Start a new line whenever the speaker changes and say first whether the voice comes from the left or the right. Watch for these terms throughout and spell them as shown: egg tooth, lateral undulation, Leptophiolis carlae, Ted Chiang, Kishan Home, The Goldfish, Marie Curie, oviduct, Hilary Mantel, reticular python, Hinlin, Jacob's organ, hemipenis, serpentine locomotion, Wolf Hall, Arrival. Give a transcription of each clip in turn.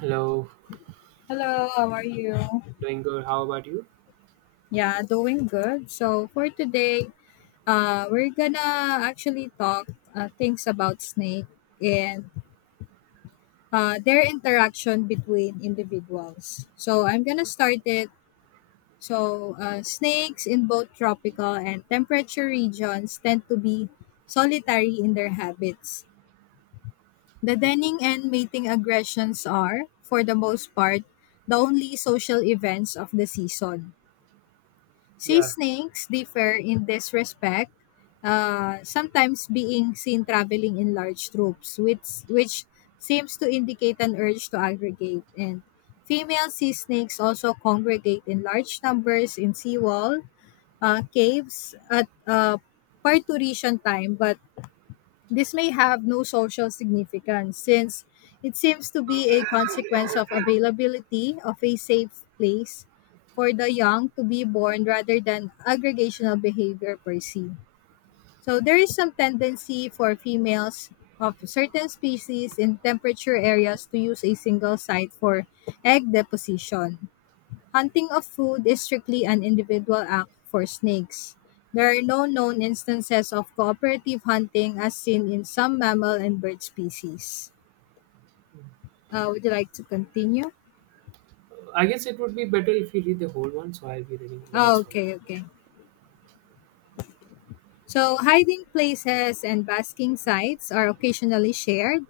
right: Hello,
left: Hello, how are you?
right: doing good. How about you?
left: Yeah, doing good. So for today, we're gonna actually talk things about snake and their interaction between individuals. So I'm gonna start it. So snakes in both tropical and temperate regions tend to be solitary in their habits. The
right: Okay.
left: denning and mating aggressions are, for the most part, the only social events of the season. Sea
right: Yeah.
left: snakes differ in this respect, sometimes being seen traveling in large troops, which seems to indicate an urge to aggregate. And female sea snakes also congregate in large numbers in seawall caves at parturition time, but this may have no social significance since it seems to be a consequence of availability of a safe place for the young to be born rather than aggregational behavior per se. So there is some tendency for females of certain species in temperature areas to use a single site for egg deposition. Hunting of food is strictly an individual act for snakes. There are no known instances of cooperative hunting as seen in some mammal and bird species. Would you like to continue?
right: I guess it would be better if you read the whole one, so I'll be reading the
left: Oh,
right: next one.
left: okay, okay. So, hiding places and basking sites are occasionally shared,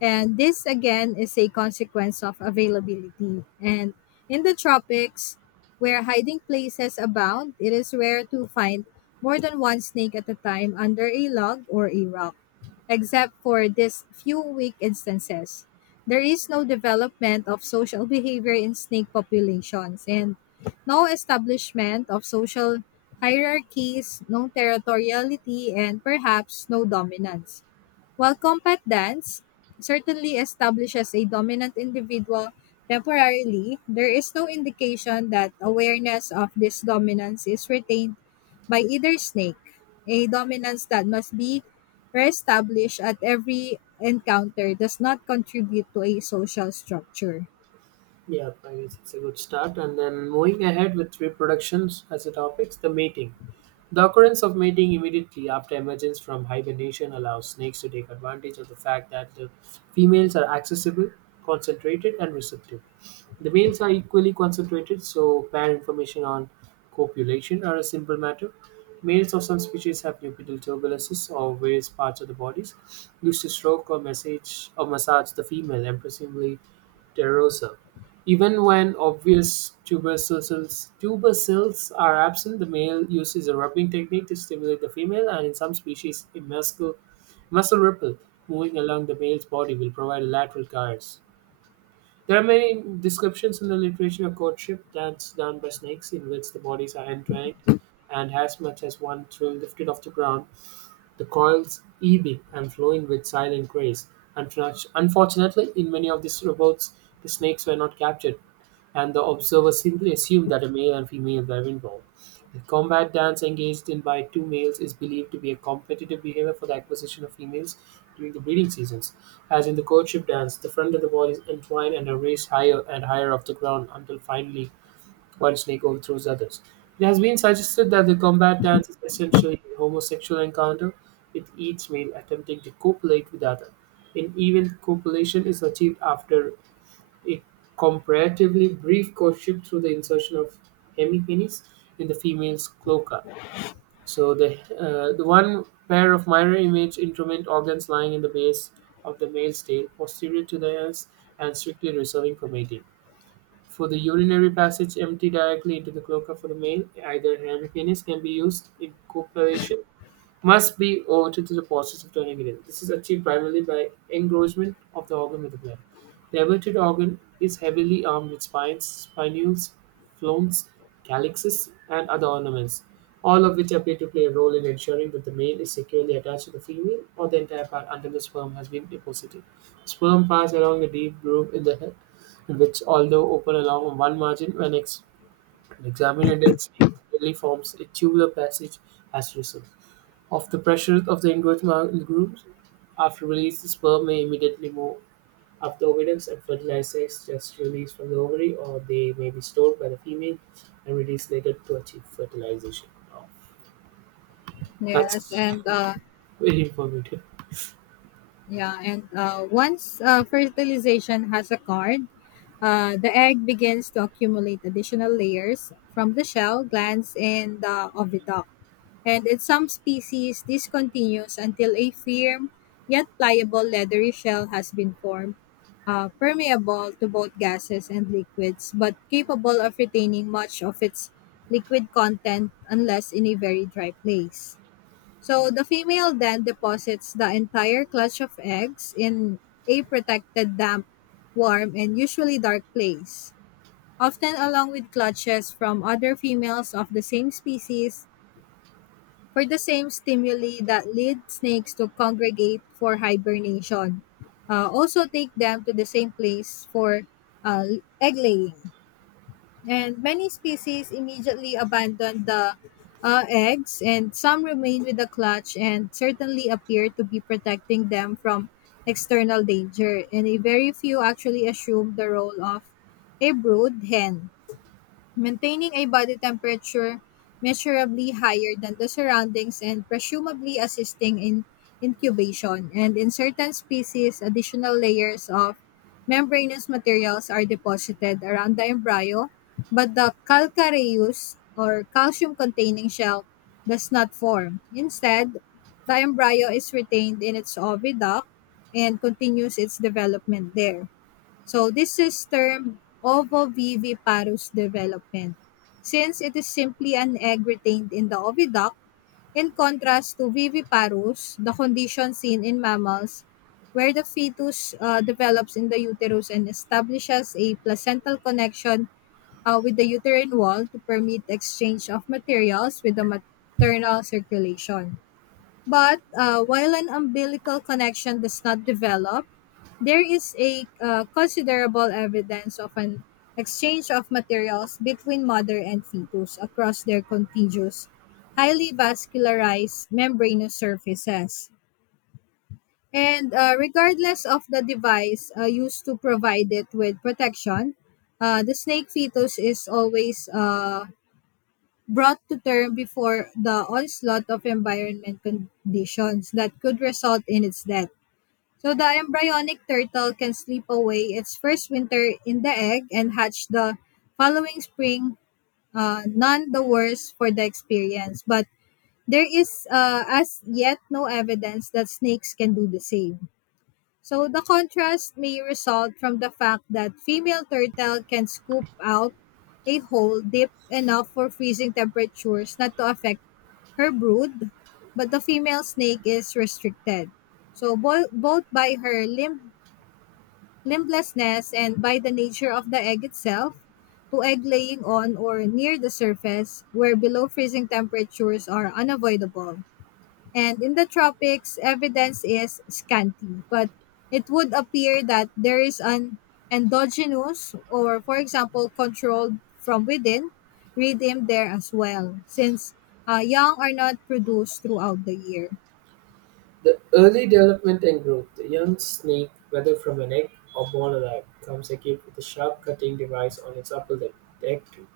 left: and this again is a consequence of availability. And in the tropics, where hiding places abound, it is rare to find more than one snake at a time under a log or a rock, except for these few weak instances. There is no development of social behavior in snake populations, and no establishment of social hierarchies, no territoriality, and perhaps no dominance. While combat dance certainly establishes a dominant individual temporarily, there is no indication that awareness of this dominance is retained by either snake. A dominance that must be reestablished at every encounter does not contribute to a social structure.
right: Yeah, I guess it's a good start. And then moving ahead with reproductions as a topics, the mating. The occurrence of mating immediately after emergence from hibernation allows snakes to take advantage of the fact that the females are accessible, concentrated, and receptive. The males are equally concentrated, so pair information on copulation are a simple matter. Males of some species have nuptial turbulences or various parts of the bodies used to stroke or massage the female, impressively terrosa. Even when obvious tubercles are absent, the male uses a rubbing technique to stimulate the female, and in some species, a muscle ripple moving along the male's body will provide a lateral caress. There are many descriptions in the literature of courtship that's done by snakes, in which the bodies are entwined, and as much as one thrill lifted off the ground, the coils ebbing and flowing with silent grace. Unfortunately, in many of these reports, the snakes were not captured and the observer simply assume that a male and female were involved. The combat dance engaged in by two males is believed to be a competitive behavior for the acquisition of females during the breeding seasons. As in the courtship dance, the front of the body is entwined and are raised higher and higher off the ground until finally one snake overthrows others. It has been suggested that the combat dance is essentially a homosexual encounter, with each male attempting to copulate with the other. In even copulation is achieved after a comparatively brief courtship through the insertion of hemipenis in the female's cloaca. So the one pair of mirror image instrument organs lying in the base of the male's tail, posterior to the anus, and strictly reserving for mating. For the urinary passage, empty directly into the cloaca for the male, either hemipenis can be used in copulation must be owed to the process of turning it in. This is achieved primarily by engrossment of the organ with the blood. The averted organ is heavily armed with spines, spinules, phloems, calyxes, and other ornaments, all of which appear to play a role in ensuring that the male is securely attached to the female or the entire part until the sperm has been deposited. Sperm pass along a deep groove in the head, which, although open along one margin when examined at its deep, really forms a tubular passage as a result of the pressures of the endogamous groups. After release, the sperm may immediately move up the ovidums and fertilize eggs just released from the ovary, or they may be stored by the female and released later to achieve fertilization. Wow.
left: Yes,
right: That's
left: and
right: very informative.
left: Once fertilization has occurred, the egg begins to accumulate additional layers from the shell, glands, and the oviduct. And in some species, this continues until a firm yet pliable leathery shell has been formed, permeable to both gases and liquids, but capable of retaining much of its liquid content unless in a very dry place. So the female then deposits the entire clutch of eggs in a protected damp, warm, and usually dark place, often along with clutches from other females of the same species for the same stimuli that lead snakes to congregate for hibernation. Also take them to the same place for uh, egg laying, and many species immediately abandon the eggs, and some remain with the clutch and certainly appear to be protecting them from external danger, and a very few actually assume the role of a brood hen, maintaining a body temperature measurably higher than the surroundings and presumably assisting in incubation. And in certain species, additional layers of membranous materials are deposited around the embryo, but the calcareous or calcium containing shell does not form. Instead, the embryo is retained in its oviduct and continues its development there. So this is termed ovoviviparous development since it is simply an egg retained in the oviduct, in contrast to viviparous, the condition seen in mammals where the fetus develops in the uterus and establishes a placental connection with the uterine wall to permit exchange of materials with the maternal circulation. But while an umbilical connection does not develop, there is a considerable evidence of an exchange of materials between mother and fetus across their contiguous, highly vascularized membranous surfaces. And regardless of the device used to provide it with protection, the snake fetus is always brought to term before the onslaught of environment conditions that could result in its death. So the embryonic turtle can sleep away its first winter in the egg and hatch the following spring, none the worse for the experience. But there is as yet no evidence that snakes can do the same. So the contrast may result from the fact that female turtle can scoop out a hole deep enough for freezing temperatures not to affect her brood, but the female snake is restricted. So both by her limblessness and by the nature of the egg itself, to egg laying on or near the surface, where below freezing temperatures are unavoidable. And in the tropics, evidence is scanty, but it would appear that there is an endogenous, or for example, controlled from within, rhythm there as well, since young are not produced throughout the year.
right: The early development and growth. The young snake, whether from an egg or born alive, comes equipped with a sharp cutting device on its upper lip, the egg tooth.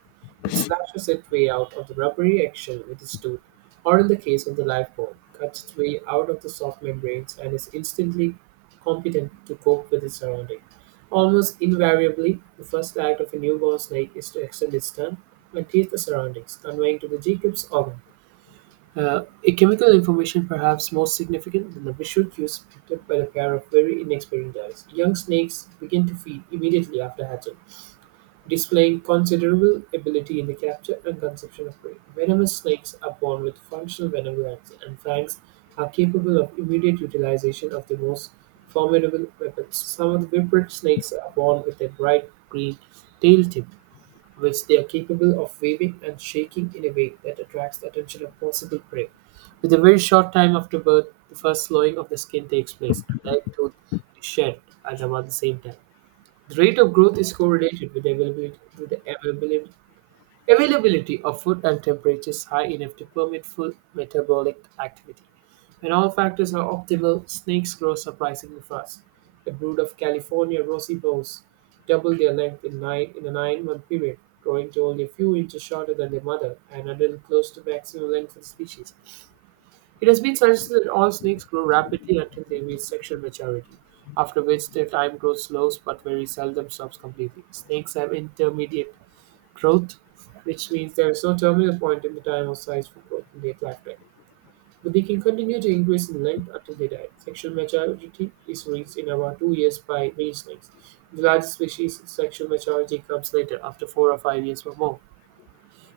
right: It slashes its way out of the rubbery eggshell with its tooth, or in the case of the live bone, cuts its way out of the soft membranes and is instantly competent to cope with its surrounding. Almost invariably, the first act of a newborn snake is to extend its tongue and taste the surroundings, conveying to the Jacob's organ uh, a chemical information perhaps more significant than the visual cues picked up by the pair of very inexperienced eyes. Young snakes begin to feed immediately after hatching, displaying considerable ability in the capture and consumption of prey. Venomous snakes are born with functional venom glands, and fangs are capable of immediate utilization of the most formidable weapons. Some of the whippered snakes are born with a bright green tail tip, which they are capable of waving and shaking in a way that attracts the attention of possible prey. With a very short time after birth, the first thawing of the skin takes place, and live tooth is shed at about the same time. The rate of growth is correlated with the availability, availability of food and temperature is high enough to permit full metabolic activity. When all factors are optimal, snakes grow surprisingly fast. A brood of California roseibos double their length in, nine, in a 9 month period, growing to only a few inches shorter than their mother and adult close to maximum length for the species. It has been suggested that all snakes grow rapidly until they reach sexual maturity, after which their time growth slows but very seldom stops completely. Snakes have intermediate growth, which means there is no terminal point in the time or size for growth in their lifetime. But they can continue to increase in length until they die. Sexual maturity is reached in about 2 years by many snakes. In the largest species, sexual maturity comes later, after 4 or 5 years or more.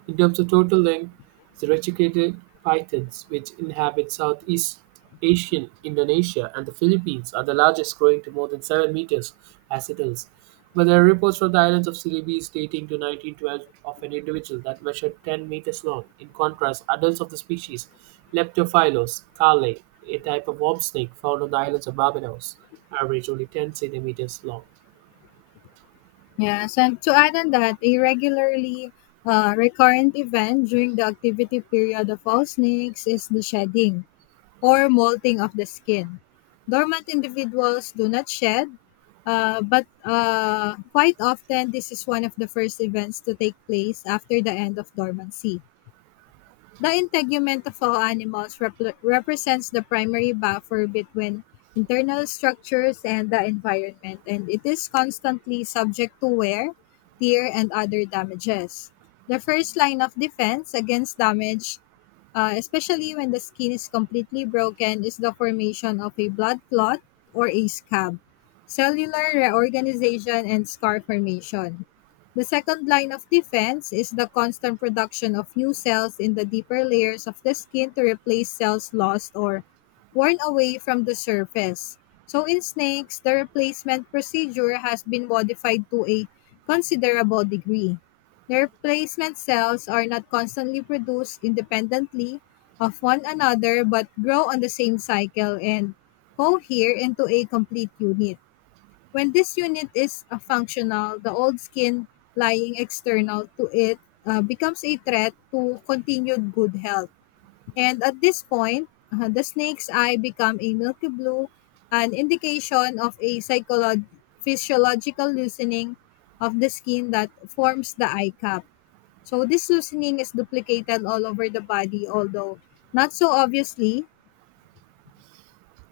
right: In terms of total length, the reticular pythons, which inhabit Southeast Asian Indonesia and the Philippines, are the largest, growing to more than 7 meters as adults. But there are reports from the islands of Celebes dating to 1912 of an individual that measured 10 meters long. In contrast, adults of the species Leptophilos carlae, a type of worm snake found on the islands of Barbados, average only 10 centimeters long.
left: Yes, and to add on that, a regularly recurrent event during the activity period of all snakes is the shedding or molting of the skin. Dormant individuals do not shed, but quite often this is one of the first events to take place after the end of dormancy. The integument of all animals represents the primary buffer between internal structures and the environment, and it is constantly subject to wear, tear, and other damages. The first line of defense against damage, especially when the skin is completely broken, is the formation of a blood clot or a scab, cellular reorganization, and scar formation. The second line of defense is the constant production of new cells in the deeper layers of the skin to replace cells lost or worn away from the surface. So in snakes, the replacement procedure has been modified to a considerable degree. The replacement cells are not constantly produced independently of one another but grow on the same cycle and cohere into a complete unit. When this unit is functional, the old skin lying external to it becomes a threat to continued good health. And at this point, the snake's eye become a milky blue, an indication of a physiological loosening of the skin that forms the eye cap. So this loosening is duplicated all over the body, although not so obviously.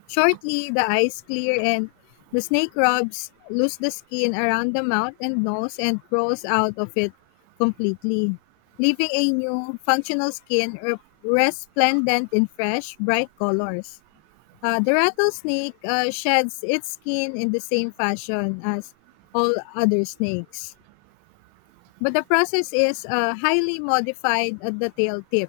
left: Shortly, the eyes clear and the snake rubs loose the skin around the mouth and nose and crawls out of it completely, leaving a new, functional skin resplendent in fresh, bright colors. The rattlesnake sheds its skin in the same fashion as all other snakes, but the process is highly modified at the tail tip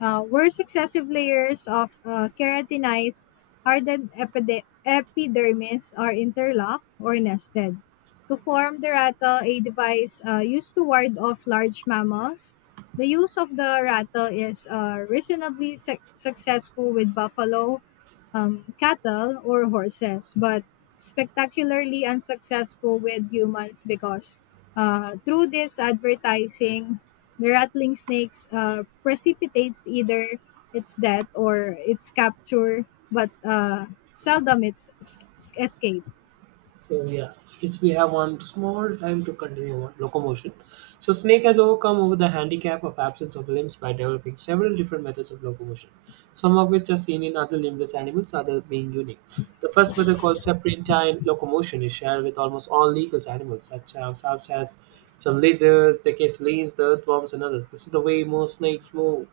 left: where successive layers of keratinized hardened epidermis are interlocked or nested to form the rattle, a device used to ward off large mammals. The use of the rattle is reasonably successful with buffalo, cattle, or horses, but spectacularly unsuccessful with humans because through this advertising the rattling snakes precipitates either its death or its capture, but seldom its escape.
right: So yeah, yes, we have one small time to continue on locomotion. So snake has overcome over the handicap of absence of limbs by developing several different methods of locomotion, some of which are seen in other limbless animals, other being unique. The first method called serpentine locomotion is shared with almost all legal animals, such as some lizards, the casalines, the earthworms, and others. This is the way most snakes move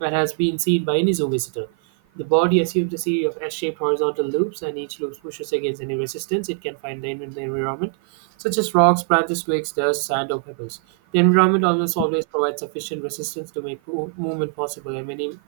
right: and has been seen by any zoo visitor. The body assumes a series of S-shaped horizontal loops, and each loop pushes against any resistance it can find in the environment, such as rocks, branches, twigs, dust, sand, or pebbles. The environment almost always provides sufficient resistance to make movement possible, and many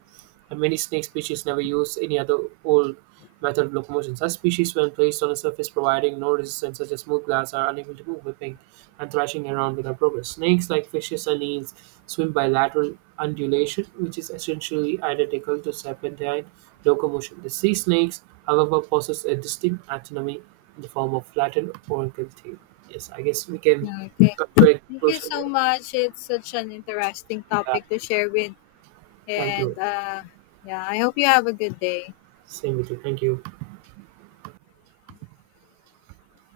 right: and many snake species never use any other old method of locomotion. Such species, when placed on a surface providing no resistance, such as smooth glass, are unable to move, whipping and thrashing around without progress. Snakes, like fishes and eels, swim by lateral undulation, which is essentially identical to serpentine locomotion. The sea snakes, however, possess a distinct anatomy in the form of flattened oracle tail. Yes, I guess we can
left: Okay.
right: come to a
left: Thank you
right: conclusion
left: so
right: there.
left: much. It's such an interesting
right: Yeah,
left: topic to share with.
right: thank
left: And
right: you.
left: uh, yeah, I hope you have a good day.
right: Same with you. Thank you.